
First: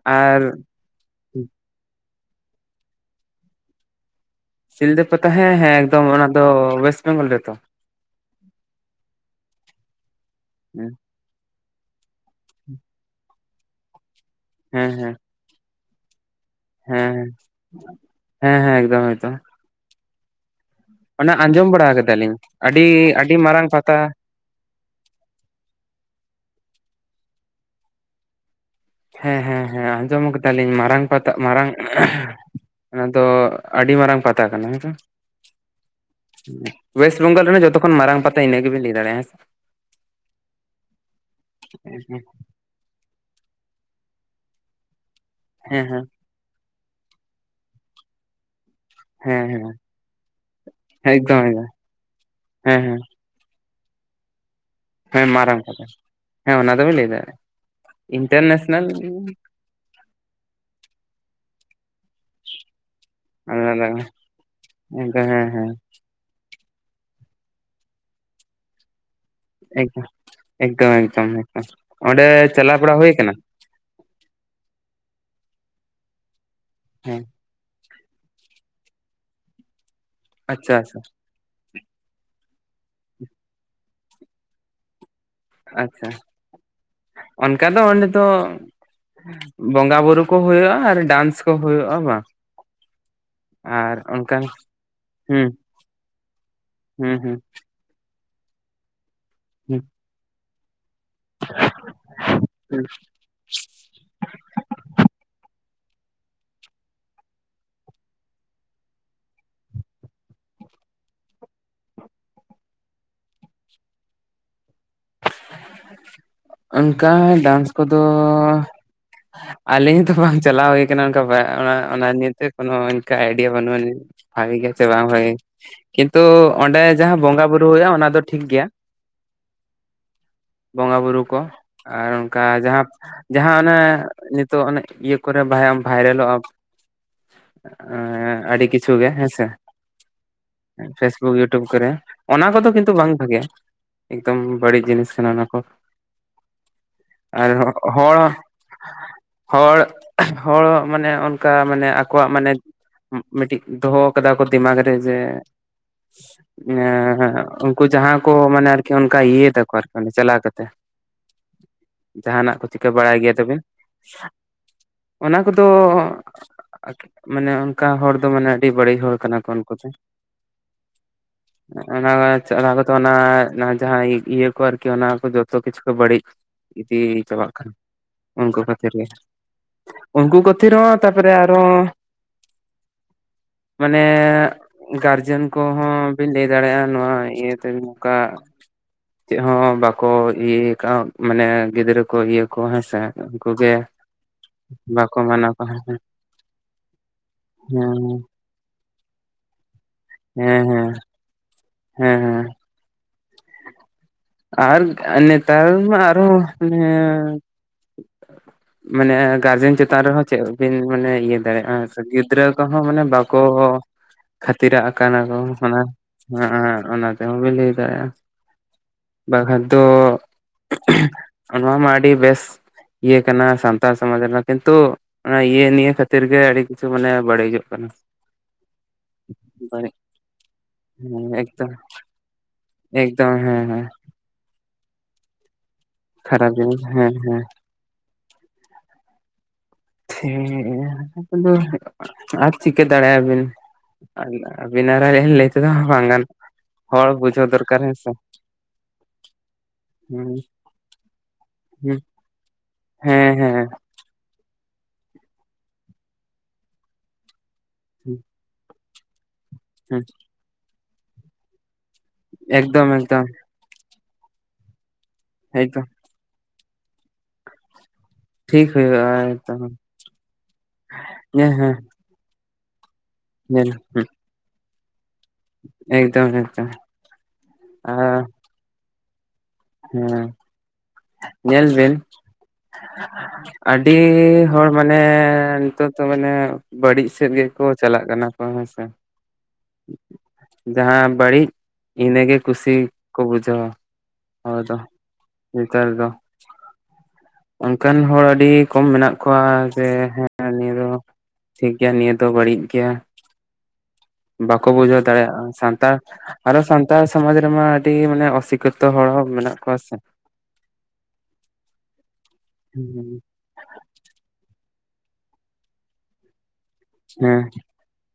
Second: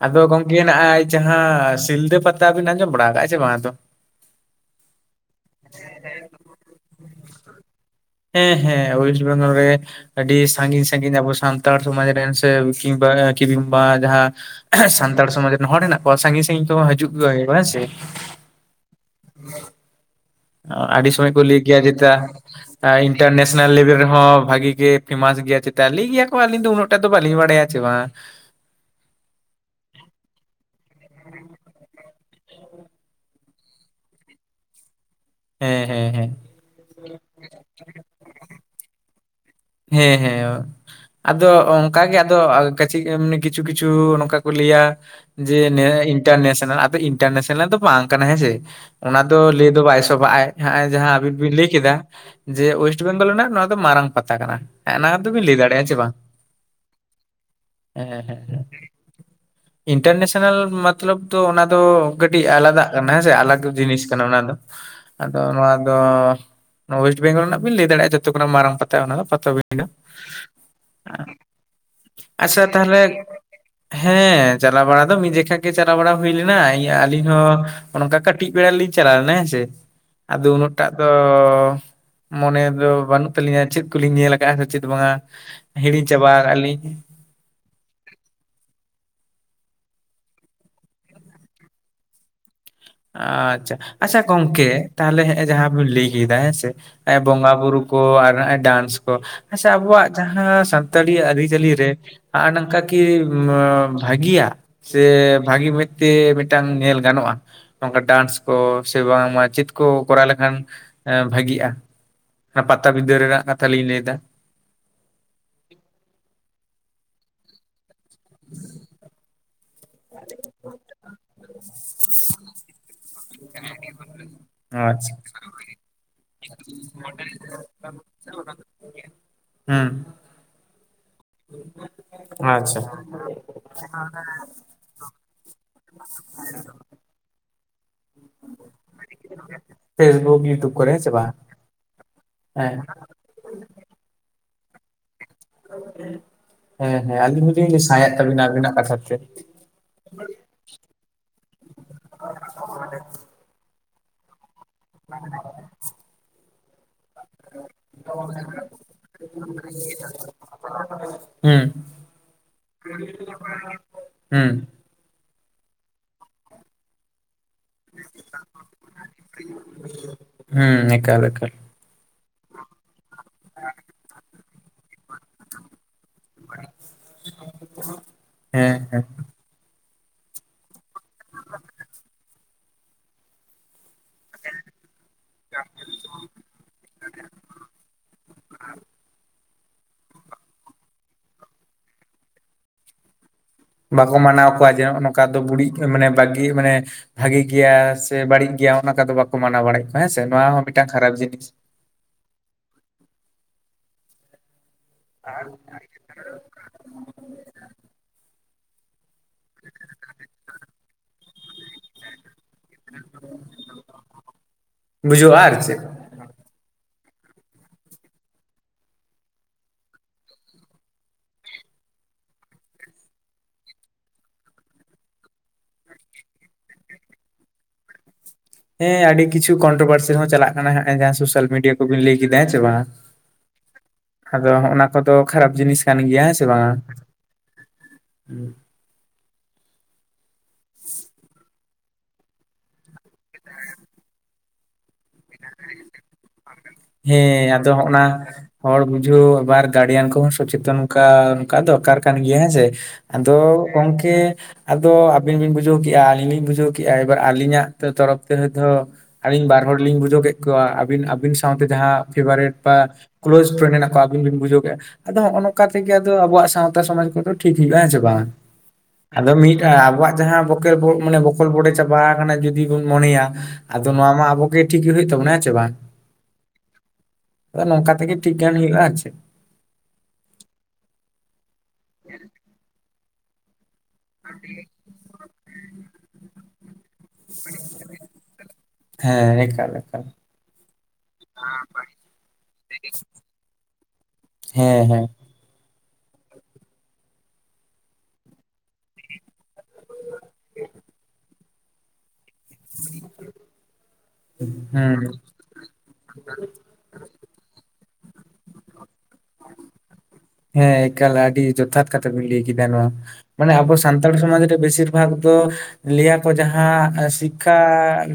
ᱟᱫᱚ ᱟᱨ ᱜᱚᱢᱠᱮ ᱱᱟᱜᱼᱟᱭ ᱡᱟᱦᱟᱸ ᱥᱤᱞᱫᱟᱹ ᱯᱟᱛᱟ ᱵᱤᱱ ᱟᱸᱡᱚᱢ ᱵᱟᱲᱟ ᱠᱟᱜᱼᱟ ᱥᱮ ᱵᱟᱝ ᱟᱫᱚ? ᱥᱤᱞᱫᱟᱹ ᱯᱟᱛᱟ ᱦᱮᱸ ᱦᱮᱸ ᱮᱠᱫᱚᱢ ᱚᱱᱟ ᱫᱚ ᱚᱭᱮᱥᱴ ᱵᱮᱝᱜᱚᱞ ᱨᱮᱛᱚ? ᱦᱮᱸ ᱦᱮᱸ ᱚᱭᱮᱥᱴ ᱵᱮᱝᱜᱚᱞ ᱨᱮ ᱟᱹᱰᱤ ᱥᱟᱺᱜᱤᱧ ᱦᱮᱸ ᱥᱟᱺᱜᱤᱧ ᱟᱵᱚ ᱥᱟᱱ ᱛᱟᱲ ᱥᱚᱢᱟᱡ ᱨᱮᱱ ᱥᱮ ᱠᱤᱵᱟ ᱠᱤᱵᱤᱢᱵᱟ ᱡᱟᱦᱟᱸ ᱦᱮᱸ [unintelligible] ᱦᱮᱸ ᱥᱟᱱᱛᱟᱲ ᱥᱚᱢᱟᱡ ᱨᱮᱱ ᱦᱚᱲ ᱦᱮᱱᱟᱜ ᱠᱚ ᱥᱟᱺᱜᱤᱧ ᱥᱟᱺᱜᱤᱧ ᱦᱚᱸ ᱦᱤᱡᱩᱜ ᱦᱮᱸ [unintelligible] ᱦᱮᱸᱥᱮ ᱾ ᱦᱮᱸ ᱦᱮᱸ ᱮᱠᱫᱚᱢ ᱮᱠᱫᱚᱢ ᱾ ᱟᱹᱰᱤ ᱥᱚᱢᱚᱭ ᱠᱚ ᱞᱟᱹᱭ ᱟᱸᱡᱚᱢ ᱜᱮᱭᱟ ᱵᱟᱲᱟ ᱡᱮᱴᱟ ᱠᱟᱫᱟᱞᱤᱧ ᱟᱹᱰᱤ ᱮᱸ ᱟᱹᱰᱤ ᱢᱟᱨᱟᱝ ᱤᱱᱴᱟᱨᱱᱮᱥᱱᱮᱞ ᱯᱟᱛᱟ ᱞᱮᱵᱮᱞ ᱨᱮᱦᱚᱸ ᱵᱷᱟᱜᱤ ᱜᱮ ᱯᱷᱮᱢᱟᱥ ᱜᱮᱭᱟ ᱪᱮᱛᱟ ᱞᱮᱭ ᱜᱮᱭᱟ ᱠᱚ ᱟᱹᱞᱤᱧ ᱫᱚ ᱩᱱᱟᱹᱜᱴᱟᱜ ᱫᱚ ᱵᱟᱹᱞᱤᱧ ᱵᱟᱲᱟᱭᱟ ᱪᱮ ᱵᱟ ᱾ ᱦᱮᱸ ᱦᱮᱸ ᱦᱮᱸ ᱟᱸᱡᱚᱢ ᱠᱟᱫᱟᱞᱤᱧ ᱢᱟᱨᱟᱝ ᱯᱟᱛᱟ ᱢᱟᱨᱟᱝ [unintelligible] ᱚᱱᱟ ᱫᱚ ᱟᱹᱰᱤ ᱢᱟᱨᱟᱝ ᱯᱟᱛᱟ ᱠᱟᱱᱟ ᱦᱮᱸᱥᱮ? ᱦᱮᱸ ᱦᱮᱸ ᱦᱮᱸ, [inaudible] ᱚᱭᱮᱥᱴ ᱵᱮᱝᱜᱚᱞ ᱨᱮᱱ ᱡᱚᱛᱚ ᱠᱷᱚᱱ ᱢᱟᱨᱟᱝ ᱯᱟᱛᱟ ᱤᱱᱟᱹ ᱜᱮᱵᱤᱱ ᱞᱮᱭ ᱫᱟᱲᱮᱭᱟᱜᱼᱟ ᱦᱮᱸ ᱥᱮ ᱾ ᱦᱮᱸ ᱦᱮᱸ ᱟᱫᱚ ᱦᱮᱸ ᱚᱱᱠᱟ ᱜᱮ ᱟᱫᱚ ᱾ [unintelligible] ᱮᱢᱱᱤ ᱠᱤᱪᱷᱩ ᱠᱤᱪᱷᱩ ᱱᱚᱝᱠᱟ ᱠᱚ ᱞᱟᱹᱭᱟ ᱡᱮ ᱦᱮᱸ ᱱᱮ ᱦᱮᱸ ᱤᱱᱴᱟᱨᱱᱮᱥᱱᱮᱞ ᱟᱫᱚ ᱤᱱᱴᱟᱨᱱᱮᱥᱱᱮᱞ ᱫᱚ ᱵᱟᱝ ᱠᱟᱱᱟ ᱦᱮᱸ ᱡᱮ ᱾ ᱚᱱᱟ ᱫᱚ ᱦᱮᱸ ᱞᱮᱭ ᱦᱮᱸ ᱫᱚ ᱵᱟᱭ ᱥᱚᱵᱟᱟᱭ ᱦᱟᱸᱜᱼᱟᱭ ᱡᱟᱦᱟᱸ ᱟᱹᱵᱤᱱ ᱮᱠᱫᱚᱢ ᱵᱤᱱ ᱮᱠᱫᱚᱢ ᱞᱮᱭ ᱠᱮᱫᱟ ᱡᱮ ᱦᱮᱸ ᱦᱮᱸ ᱚᱭᱮᱥᱴ ᱵᱮᱝᱜᱚᱞ ᱨᱮᱱᱟᱜ ᱱᱚᱣᱟ ᱫᱚ ᱢᱟᱨᱟᱝ ᱯᱟᱛᱟ ᱠᱟᱱᱟ ᱾ ᱦᱮᱸ ᱱᱟ ᱫᱚᱵᱤᱱ ᱞᱮᱭ ᱢᱟᱨᱟᱝ ᱯᱟᱛᱟ ᱫᱟᱲᱮᱭᱟᱜᱼᱟ ᱥᱮ ᱵᱟᱝ ᱦᱮᱸ ᱚᱱᱟ ᱫᱚᱵᱤᱱ ᱞᱟᱹᱭ ᱫᱟ ᱦᱮᱸ ᱦᱮᱸ ᱾ ᱤᱱᱴᱟᱨᱱᱮᱥᱱᱮᱞ ᱤᱱᱴᱟᱨᱱᱮᱥᱱᱮᱞ ᱢᱚᱛᱞᱚᱵ ᱫᱚ ᱚᱱᱟ ᱫᱚ ᱠᱟᱹᱴᱤᱡ ᱟᱞᱟᱫᱟᱜ ᱠᱟᱱᱟ ᱦᱮᱸᱥᱮ ᱟᱞᱟᱫᱟ ᱡᱤᱱᱤᱥ ᱠᱟᱱᱟ ᱚᱱᱟ ᱫᱚ ᱮᱠᱫᱚᱢ ᱟᱫᱚ ᱦᱮᱸ ᱱᱚᱣᱟ ᱦᱮᱸ ᱟᱫᱚ ᱱᱟᱣᱟ ᱚᱭᱮᱥᱴ ᱵᱮᱝᱜᱚᱞ ᱨᱮᱱᱟᱜ ᱵᱤᱱ ᱞᱟᱹᱭ ᱫᱟᱲᱮᱭᱟᱜᱼᱟ ᱡᱚᱛᱚ ᱠᱷᱚᱱᱟᱜ ᱢᱟᱨᱟᱝ ᱯᱟᱛᱟ ᱚᱱᱟ ᱯᱟᱛ [inaudible] ᱮᱠᱫᱚᱢ ᱮᱠᱫᱚᱢ ᱮᱠᱫᱚᱢ ᱮᱠᱫᱚᱢ ᱚᱸᱰᱮ ᱟᱪᱪᱷᱟ ᱪᱟᱞᱟᱣ ᱵᱟᱲᱟ ᱛᱟᱦᱟᱞᱮ ᱦᱩᱭ ᱟᱠᱟᱱᱟ ᱦᱮᱸ ᱪᱟᱞᱟᱣ ᱵᱟᱲᱟ ᱫᱚ ᱢᱤᱫ ᱡᱮᱠᱷᱟ ᱜᱮ ᱪᱟᱞᱟᱣ ᱵᱟᱲᱟ ᱦᱩᱭ ᱞᱮᱱᱟ ᱟᱹᱞᱤᱧ ᱦᱮᱸ ᱦᱚᱸ ᱾ ᱚ ᱱᱚᱝᱠᱟ ᱠᱟᱹᱴᱤᱡ ᱵᱮᱲᱟ ᱨᱮ ᱞᱤᱧ ᱪᱟᱞᱟᱣ ᱞᱮᱱᱟ ᱦᱮᱸᱥᱮ ᱟᱫᱚ ᱟᱪᱪᱷᱟ ᱩᱱᱟᱹᱜᱴᱟᱜ ᱟᱪᱪᱷᱟ ᱫᱚ ᱾ ᱢᱚᱱᱮ ᱫᱚ ᱵᱟᱹᱱᱩᱜ ᱛᱟᱹᱟᱞᱤᱧᱟ ᱪᱮᱫ ᱠᱚᱞᱤᱧ ᱧᱮᱞ ᱟᱠᱟᱜᱼᱟ ᱥᱮ ᱪᱮᱫ ᱵᱟᱝᱟ ᱦᱤᱲᱤᱧ ᱟᱪᱪᱷᱟ ᱪᱟᱵᱟ ᱟᱠᱟᱜ ᱞᱤᱧ ᱾ ᱚᱱᱠᱟ ᱫᱚ ᱚᱸᱰᱮ ᱛᱚ ᱵᱚᱸᱜᱟ ᱵᱩᱨᱩ ᱠᱚ ᱦᱩᱭᱩᱜᱼᱟ ᱟᱨ ᱰᱟᱱᱥ ᱠᱚ ᱦᱩᱭᱩᱜᱼᱟ ᱵᱟᱝ ᱾ ᱟᱪᱪᱷᱟ ᱟᱪᱪᱷᱟ ᱠᱚᱝᱠᱮ ᱛᱟᱦᱮᱞᱮ ᱦᱮᱸᱜᱼᱮ ᱦᱩᱸ ᱡᱟᱦᱟᱸ ᱵᱤᱱ ᱞᱮᱭ ᱠᱮᱫᱟ ᱦᱮᱸᱥᱮ ᱦᱩᱸ ᱦᱩᱸ ᱵᱚᱸᱜᱟ ᱵᱩᱨᱩ ᱾ ᱠᱚ ᱟᱨ ᱰᱟᱱᱥ ᱠᱚ ᱦᱮᱸᱥᱮ ᱦᱩᱸ ᱟᱵᱚᱣᱟᱜ ᱡᱟᱦᱟᱸ ᱥᱟᱱ ᱛᱟᱲᱤ ᱟᱹᱨᱤᱪᱟᱹᱞᱤ ᱨᱮ ᱟ ᱱᱚᱝᱠᱟ ᱠᱤ [inaudible] ᱵᱷᱟᱹᱜᱤᱭᱟ ᱥᱮ ᱵᱷᱟᱹᱜᱤ ᱢᱤᱫᱛᱮ ᱢᱤᱫᱴᱟᱝ ᱧᱮᱞ ᱜᱟᱱᱚᱜᱼᱟ ᱾ ᱱᱚᱝᱠᱟ ᱰᱟᱱᱥ ᱠᱚ ᱥᱮ ᱵᱟᱝ ᱢᱟᱪᱮᱫ ᱠᱚ ᱠᱚᱨᱟᱣ ᱞᱮᱠᱷᱟᱱ ᱵᱷᱟᱜᱤᱜᱼᱟ ᱾ ᱚᱱᱟ ᱯᱟᱛᱟ ᱵᱤᱫᱟᱹ ᱨᱮᱱᱟᱜ ᱠᱟᱛᱷᱟ ᱞᱤᱧ ᱞᱟᱹᱭ ᱫᱟ ᱾ ᱚᱱᱠᱟ ᱰᱮᱱᱥ ᱠᱚᱫᱚ ᱾ ᱟᱹᱞᱤᱧ ᱦᱚᱸᱛᱚ ᱵᱟᱝ ᱪᱟᱞᱟᱣ ᱦᱳᱭ ᱠᱟᱱᱟ ᱚᱱᱠᱟ ᱵᱟᱜ ᱚᱱᱟ ᱱᱤᱭᱮᱛᱮ ᱠᱳᱱᱳ ᱤᱱᱠᱟ ᱟᱭᱰᱤᱭᱟ ᱵᱟᱹᱱᱩᱜ ᱟᱹᱱᱤᱡ ᱾ ᱵᱷᱟᱜᱮ ᱜᱮᱭᱟ ᱥᱮ ᱵᱟᱝ ᱟᱪᱪᱷᱟ ᱵᱷᱟᱜᱮ ᱠᱤᱱᱛᱩ ᱚᱸᱰᱮ ᱡᱟᱦᱟᱸ ᱵᱚᱸᱜᱟ ᱵᱩᱨᱩ ᱦᱩᱭᱩᱜᱼᱟ ᱚᱱᱟ ᱫᱚ ᱴᱷᱤᱠ ᱜᱮᱭᱟ ᱾ [inaudible] ᱦᱩᱸ ᱾ ᱵᱚᱸᱜᱟ ᱵᱩᱨᱩ ᱠᱚ ᱟᱨ ᱚᱝᱠᱟ ᱟᱪᱪᱷᱟ ᱡᱟᱦᱟᱸ ᱡᱟᱦᱟᱸ ᱚᱱᱮ ᱱᱤᱛᱚᱜ ᱚᱱᱮ ᱤᱭᱟᱹ ᱾ ᱠᱚᱨᱮ ᱵᱷᱟᱭᱚᱢ ᱵᱷᱟᱭᱨᱟᱞᱚᱜᱼᱟᱢ ᱟᱹᱰᱤ ᱠᱤᱪᱷᱩ ᱜᱮ ᱦᱮᱸᱥᱮ ᱯᱷᱮᱥᱵᱩᱠ ᱤᱭᱩᱴᱩᱵᱽ ᱠᱚᱨᱮ ᱾ ᱦᱮᱸ ᱥᱮ ᱵᱟᱝ ᱯᱷᱮᱥᱵᱩᱠ ᱤᱭᱩᱴᱩᱵᱽ ᱠᱚᱨᱮ ᱚᱱᱟ ᱠᱚᱫᱚ ᱦᱮᱸ ᱠᱤᱱᱛᱩ ᱵᱟᱝ ᱾ ᱵᱷᱟᱜᱮᱭᱟ ᱮᱠᱫᱚᱢ ᱵᱟᱹᱲᱤᱡ ᱡᱤᱱᱤᱥ ᱠᱟᱱᱟ ᱾ [inaudible] ᱦᱮᱸ ᱦᱮᱸ ᱟᱹᱞᱤᱧ ᱦᱚᱸᱞᱤᱧ ᱥᱟᱸᱭᱮᱜ ᱦᱚᱲ ᱛᱟᱵᱤᱱᱟ ᱟᱹᱵᱤᱱᱟᱜ ᱠᱟᱛᱷᱟ ᱛᱮ ᱾ ᱦᱚᱲ, ᱦᱚᱲ ᱢᱟᱱᱮ ᱚᱱᱠᱟ ᱢᱟᱱᱮ ᱟᱠᱚᱣᱟᱜ ᱢᱟᱱᱮ ᱢᱤᱴᱤᱡ ᱫᱚᱦᱚ ᱠᱟᱫᱟ ᱠᱚ ᱫᱤᱢᱟᱠ ᱨᱮ ᱾ ᱴᱮ ᱡᱮᱜ ᱮᱸᱭᱟᱸᱯ ᱩᱝᱠᱩ ᱡᱟᱦᱟᱸ ᱠᱚ ᱢᱟᱱᱮ ᱟᱨᱠᱤ ᱚᱝᱠᱟ ᱤᱭᱟᱹ ᱛᱟᱠᱚ ᱟᱨ ᱦᱩᱸ᱾ ᱡᱟᱦᱟᱱᱟᱜ ᱠᱚ ᱪᱤᱠᱟᱹ ᱵᱟᱲᱟᱭ ᱜᱮᱭᱟ ᱛᱮᱵᱤᱸ? ᱦᱩᱸ ᱚᱱᱟ ᱠᱚᱫᱚᱸ ᱟᱠ ᱢᱟᱱᱮ ᱠᱟ ᱦᱚᱲ ᱫᱚ ᱢᱟᱱᱮ ᱟᱹᱰᱤ ᱵᱟᱹᱲᱤᱜ ᱦᱚᱲ ᱠᱟᱱᱟ ᱠᱚ ᱩᱱᱠᱩ ᱫᱚ᱾ ᱦᱩᱸ ᱮᱠᱟᱞ ᱮᱠᱟᱞ ᱚᱱᱟ ᱪᱟᱨᱟ ᱠᱚᱛᱚ ᱚᱱᱟ-ᱱᱟ ᱡᱟᱦᱟᱸ ᱤᱭᱟᱹ ᱠᱚ ᱟᱨᱠᱤ ᱚᱱᱟ ᱠᱚ ᱡᱚ- -ᱛᱚ ᱠᱤᱪᱷᱩ ᱠᱚ ᱵᱟᱲᱤᱜ ᱤᱫᱤ ᱪᱟᱵᱟᱜ ᱠᱟᱱᱟ ᱩᱝᱠᱩ ᱦᱮᱸ ᱠᱷᱟᱹᱛᱤᱨ ᱦᱮᱸ ᱜᱮ᱾ ᱚᱝᱠᱩ ᱠᱟᱹᱛᱷᱤᱨ ᱚᱸ ᱛᱟᱯᱟᱨᱮ ᱟᱨᱚᱸ ᱢᱟᱱᱮᱜ ᱜᱟᱨᱡᱮᱱ ᱠᱚᱶᱦᱚᱸ ᱵᱤᱱ ᱞᱟᱹᱭ ᱫᱟᱬᱮᱜᱼᱟᱸ ᱱᱚᱣᱟ ᱤᱭᱟᱹᱛᱮ ᱱᱚᱝᱠᱟ ᱪᱮᱜ ᱦᱚᱸ ᱵᱟᱠᱚ ᱤᱭᱟᱹᱭ ᱠᱟᱜᱼᱟᱸ ᱢᱟᱱᱮ ᱜᱤᱫᱽᱨᱟᱹ ᱠᱚ, ᱤᱭᱟᱹ ᱠᱚ ᱦᱮᱸᱥᱮ᱾ ᱩᱝᱠᱩᱩ ᱜᱮ ᱵᱟᱠᱚ ᱢᱟᱱᱟᱣ ᱠᱚᱣᱟ ᱡᱮ ᱱᱚᱜᱼᱚ ᱵᱟᱠᱚ ᱱᱚᱠᱟ ᱫᱚ ᱢᱟᱱᱟᱣ ᱠᱚ ᱵᱩᱲᱤᱜ ᱦᱮᱸ ᱢᱟᱱᱮ ᱵᱟᱜᱤ ᱢᱟᱱᱮ ᱵᱷᱟᱜᱤ ᱜᱮᱭᱟ ᱦᱮᱸ ᱥᱮ ᱵᱟᱲᱤᱜ ᱜᱮᱭᱟ ᱚᱱᱠᱟ ᱫᱚ ᱵᱟᱠᱚ ᱢᱟᱱᱟᱣ ᱵᱟᱲᱟᱭᱮᱜ ᱠᱚᱣᱟ ᱦᱮᱸᱥᱮ, ᱱᱚᱣᱟ ᱦᱚᱸ ᱢᱤᱴᱟᱝ ᱠᱷᱟᱨᱟᱯ ᱡᱤᱱᱤᱥ᱾ ᱦᱮᱸ-ᱦᱮᱸ᱾ ᱟᱨᱜ ᱱᱮᱛᱟᱨ ᱢᱟ ᱟᱨᱦᱚᱸ ᱮᱱᱮ ᱢᱟᱱᱮ ᱠᱟᱨᱡᱮᱱ ᱪᱮᱛᱟᱱ ᱨᱮᱦᱚᱸ ᱪᱮᱜ ᱵᱤᱱ ᱢᱟᱱᱮ ᱤᱭᱟᱹ ᱫᱟᱬᱮᱜᱼᱟ ᱜᱤᱫᱽᱨᱟᱹᱠ ᱠᱚᱦᱚᱸ ᱢᱟᱱᱮ ᱵᱟᱠᱚ ᱠᱷᱟᱹᱛᱤᱨᱟᱜ ᱠᱟᱱᱟ ᱠᱚ ᱵᱩᱡᱷᱟᱹᱜᱼᱟ ᱟᱨ ᱪᱮᱫ ᱦᱚᱱᱟ᱾ ᱦᱮᱸ, ᱚᱱᱟ ᱪᱟᱸᱦᱟᱸ ᱵᱤᱱ ᱞᱟᱹᱭ ᱫᱟ ᱵᱟᱠᱷᱟᱸ ᱫᱚᱜ ᱱᱚᱣᱟ ᱢᱟ ᱟᱹᱰᱤ ᱵᱮᱥ᱾ ᱤᱭᱟᱹ ᱠᱟᱱᱟ ᱥᱟᱱᱛᱟᱨ ᱥᱚᱢᱟᱡᱽ ᱨᱮᱱᱟᱜ ᱠᱤᱱᱛᱩ ᱚᱱᱟ ᱤᱭᱟᱹ-ᱱᱤᱭᱟᱹ ᱠᱷᱟᱹᱛᱤᱨ ᱜᱮ ᱟᱹᱰᱤ ᱠᱤᱪᱷᱩ ᱢᱟᱱᱮ ᱵᱟᱹᱲᱤᱡᱚᱜ ᱠᱟᱱᱟ᱾ ᱦᱮᱸ, ᱟᱹᱰᱤ ᱠᱤᱪᱷᱩ ᱵᱟᱹᱲᱤᱡ ᱠᱚᱱᱴᱳᱵᱟᱨᱥᱤ ᱨᱮᱦᱚᱸ ᱪᱟᱞᱟᱜ ᱠᱟᱱᱟᱜ ᱦᱟᱸᱜᱼᱮ ᱡᱷᱟᱸ ᱦᱮᱸ ᱥᱳᱥᱟᱞ ᱢᱤᱰᱤᱭᱟ ᱠᱚᱵᱤᱸ ᱞᱟᱹᱭ ᱠᱮᱫᱟ ᱦᱮᱸ ᱪᱮ ᱵᱟᱝ᱾ ᱳ ᱦᱮᱸ-ᱦᱮᱸ᱾ ᱟᱫᱚ ᱦᱚᱜᱼᱱᱟ ᱠᱚᱫᱚ ᱠᱷᱟᱨᱟᱯ ᱡᱤᱱᱤᱥ ᱠᱟᱱ ᱜᱮᱭᱟ ᱦᱮᱸ ᱥᱮ ᱠᱷᱟᱨᱟᱯ ᱵᱟᱝᱟ, ᱡᱤᱱᱤᱥ ᱦᱮᱸ ᱦᱮᱸ ᱩᱸ᱾ ᱛᱷᱤᱜ ᱜᱮᱭᱟ ᱦᱮ ᱟᱫᱚ ᱦᱩᱭᱩᱜᱼᱟ ᱟᱨ ᱪᱤᱠᱟᱹ ᱫᱟᱲᱮ ᱟᱵᱤᱱ? ᱟᱰᱤᱼᱟ ᱵᱱᱟᱨᱟᱭᱮᱞ ᱞᱟᱹᱭ ᱛᱮ ᱫᱚ ᱦᱟᱸ ᱵᱟᱝᱟ ᱜᱟᱱ ᱦᱮᱸ, ᱟᱫᱚ ᱦᱚᱸᱜᱼᱱᱟ ᱦᱚᱲ ᱵᱩᱡᱷᱟᱹᱣ ᱣᱟᱵᱟᱨ ᱜᱟᱲᱤᱭᱟᱱ ᱠᱚᱦᱚᱸ ᱦᱮᱸ ᱥᱚᱪᱮᱛᱚᱱᱠᱟ ᱚᱱᱠᱟ ᱫᱚᱨᱠᱟᱨ ᱠᱟᱱ ᱜᱮᱭᱟ ᱦᱮᱸᱥᱮ᱾ ᱟᱫᱚ ᱦᱮᱸ ᱦᱮᱸ ᱜᱚᱝᱠᱮ, ᱟᱫᱚ ᱟᱹᱵᱤᱱ ᱵᱤᱱ ᱵᱩᱡᱷᱟᱹᱣ ᱠᱮᱜᱼᱟ, ᱟᱹᱞᱤᱧ ᱞᱤᱧ ᱵᱩᱡᱷᱟᱹᱣ ᱠᱮᱜᱼᱟ, ᱮᱵᱟᱨ ᱟᱹᱞᱤᱧᱟᱜ ᱛᱮ ᱛᱚᱨᱚᱯ ᱛᱮ ᱦᱚᱭ ᱫᱷᱚ ᱟᱹᱞᱤᱧ ᱵᱟᱨ ᱦᱚᱲ ᱞᱤᱧ ᱵᱩᱡᱷᱟᱹᱣ ᱠᱮᱜ ᱠᱚᱣᱟ ᱟᱹᱵᱤᱱ-ᱟᱹᱵᱤᱱ ᱥᱟᱶᱛᱮ ᱡᱟᱦᱟᱸ ᱯᱷᱮᱵᱟᱨᱮᱴ ᱯᱟ ᱮᱠᱫᱚᱢ ᱮᱠᱫᱚᱢ ᱠᱞᱳᱡᱽ ᱯᱷᱨᱮᱱᱰ ᱦᱮᱱᱟᱜ ᱠᱚᱣᱟ ᱟᱵᱤᱱ ᱵᱤᱱ ᱵᱩᱡᱷᱟᱹᱣ ᱠᱮᱜᱼᱟ, ᱟᱫᱚ ᱦᱚᱸᱜᱼᱚ ᱱᱚᱠᱟ ᱮᱠᱫᱚᱢ ᱛᱮᱜᱮ ᱫᱚ ᱟᱵᱚᱣᱟᱜ ᱥᱟᱶᱛᱟ ᱥᱚᱢᱟᱡ ᱠᱚᱫᱚ ᱴᱷᱤᱠ ᱦᱩᱭᱩᱜᱼᱟ, ᱦᱮᱸ ᱥᱮ ᱵᱟᱝ? ᱴᱷᱤᱠ ᱦᱩᱭᱩᱜᱼᱟ ᱟᱫᱚ ᱢᱤᱫ ᱮᱠᱫᱚᱢ ᱟ ᱟᱵᱚᱣᱟᱜ ᱡᱟᱦᱟᱸ ᱵᱚᱠᱮ-ᱵᱚᱜ ᱢᱟᱱᱮ ᱦᱮᱸ ᱵᱚᱠᱚᱞ-ᱵᱳᱰᱮ ᱦᱮᱸ ᱪᱟᱵᱟᱣ ᱠᱟᱱᱟ ᱡᱩᱫᱤ ᱵᱚᱱ ᱢᱚᱱᱮᱭᱟ᱾ ᱧᱮᱞ ᱟᱫᱚ ᱱᱚᱣᱟ ᱢᱟ ᱟᱵᱚ ᱜᱮ ᱴᱷᱤᱠ ᱜᱮ ᱦᱩᱭᱩᱜ ᱛᱟᱵᱚᱱᱟ, ᱦᱮᱸ ᱪᱮ ᱵᱟᱝ? ᱮᱠᱫᱚᱢ-ᱮᱠᱫᱚᱢ᱾ ᱟ ᱱᱚᱝᱠᱟ ᱛᱮ ᱴᱷᱤᱠ ᱜᱟᱱ ᱦᱩᱭᱩᱜᱼᱟ ᱟ ᱪᱮᱫ? ᱦᱩᱸ, ᱧᱮᱞ ᱵᱤᱱ ᱟᱰᱤ ᱦᱚᱲ ᱢᱟᱱᱮ ᱱᱤᱛᱚᱜ ᱫᱚ ᱢᱟᱱᱮ ᱵᱟᱲᱤᱥ ᱴᱮᱹᱵᱮᱹᱞ ᱠᱚ ᱪᱟᱞᱟᱜ ᱠᱟᱱᱟ ᱠᱚ ᱦᱮᱸ ᱥᱮ᱾ ᱦᱮᱸ, ᱮᱠᱟᱞ᱾ ᱮᱠᱟᱞ ᱡᱟᱦᱟᱸ ᱵᱟᱲᱤᱜ ᱤᱱᱟᱹ ᱜᱮ ᱠᱩᱥᱤ ᱠᱚ ᱵᱩᱡᱷᱟᱹᱣᱟ᱾ ᱦᱳ ᱫᱚ᱾ ᱦᱮᱸ ᱦᱮᱸ ᱱᱮᱛᱟᱨ ᱫᱚ ᱚᱱᱠᱟᱱ ᱦᱚᱲ ᱟᱹᱰᱤ ᱠᱚᱢ ᱢᱮᱱᱟᱜ ᱠᱚᱶᱟ᱾ ᱛᱮ ᱦᱮᱸ, ᱱᱤᱭᱟᱹ ᱫᱚ ᱴᱷᱤᱠ ᱜᱮᱭᱟ ᱱᱤᱭᱟᱹ ᱫᱚ ᱵᱟᱲᱤᱜ ᱜᱮᱭᱟ᱾ ᱵᱟᱠᱚ ᱦᱩᱸ ᱵᱩᱡᱷᱟᱹᱣ ᱫᱟᱲᱮᱭᱟᱜᱼᱟ ᱥᱟᱱᱛᱟᱲ ᱟᱨᱚ ᱥᱟᱱ ᱛᱟᱲ ᱥᱚᱢᱟᱡᱽ ᱨᱮᱢᱟ ᱟᱹᱰᱤ ᱢᱟᱱᱮ ᱚᱥᱤᱠᱷᱤᱛᱚ ᱦᱚᱲ ᱦᱚᱸ ᱢᱮᱱᱟᱜ ᱠᱚᱣᱟ ᱥᱮ᱾ ᱦᱮᱸ ᱮᱠᱟᱞ ᱟᱹᱰᱤ ᱡᱚᱛᱷᱟᱛ ᱠᱟᱛᱷᱟ ᱵᱤᱱ ᱞᱟᱹᱭ ᱠᱮᱫᱟ ᱱᱚᱣᱟ᱾ ᱦᱮᱸ ᱢᱟᱱᱮ ᱟᱵᱚ ᱥᱟᱱᱛᱟᱲ ᱥᱚᱢᱟᱡᱽ ᱨᱮ ᱵᱮᱥᱤᱨ ᱵᱷᱟᱜᱽ ᱫᱚ ᱞᱟᱹᱭᱟ ᱠᱚ ᱡᱟᱦᱟᱸ ᱮᱸ ᱥᱤᱠᱠᱷᱟ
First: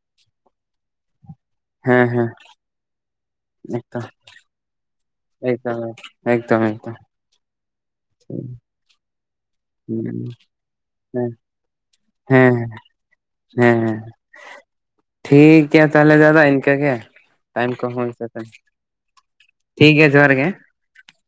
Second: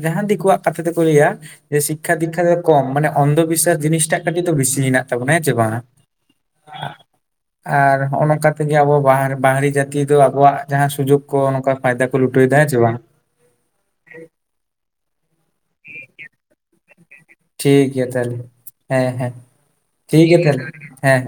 ᱡᱟᱦᱟᱸ ᱫᱤᱠᱩᱣᱟᱜ ᱠᱟᱛᱷᱟ ᱛᱮᱠᱚ ᱞᱟᱹᱭᱟ, ᱡᱮ ᱦᱮᱸ ᱥᱤᱠᱠᱷᱟ ᱦᱮᱸ ᱫᱤᱠᱠᱷᱟ ᱫᱚ ᱠᱚᱢ, ᱢᱟᱱᱮ ᱚᱱᱫᱷᱚ ᱵᱤᱥᱟᱥ ᱮᱠᱫᱚᱢ ᱡᱤᱱᱤᱥ ᱴᱟᱜ ᱠᱟᱹᱴᱤᱡ ᱫᱚ ᱵᱤᱥᱤ ᱦᱮᱱᱟᱜ ᱛᱟᱵᱚᱱᱟ ᱦᱮᱸ ᱪᱮ ᱵᱟᱝ? ᱮᱠᱫᱚᱢ ᱮᱠᱫᱚᱢ ᱮᱠᱫᱚᱢ ᱟᱨ ᱦᱚᱸᱜᱼᱚ ᱱᱚᱝᱠᱟ ᱛᱮᱜᱮ ᱟᱵᱚ ᱵᱟᱦᱟᱨ ᱵᱟᱦᱨᱮ ᱡᱟᱹᱛᱤ ᱫᱚ ᱟᱵᱚᱣᱟᱜ ᱡᱟᱦᱟᱸ ᱥᱩᱡᱳᱜᱽ ᱦᱮᱸ ᱠᱚ ᱱᱚᱝᱠᱟ ᱯᱷᱟᱭᱫᱟ ᱠᱚ ᱞᱩᱴᱟᱹᱣ ᱮᱫᱟ ᱦᱮᱸ ᱪᱮ ᱵᱟᱝ? ᱦᱮᱸ ᱦᱮᱸ, ᱴᱷᱤᱠ ᱜᱮᱭᱟ ᱛᱟᱦᱚᱞᱮ ᱫᱟᱫᱟ ᱤᱱᱠᱟᱹ ᱜᱮ᱾ ᱴᱟᱭᱤᱢ ᱴᱷᱤᱠ ᱠᱚ ᱜᱮᱭᱟ ᱦᱩᱭ ᱥᱟᱹᱛ ᱛᱟᱦᱚᱞᱮ ᱮᱱᱟ ᱦᱮᱸ ᱦᱮᱸ, ᱴᱷᱤᱠ ᱜᱮᱭᱟ ᱛᱟᱦᱚᱞᱮ, ᱦᱮᱸ᱾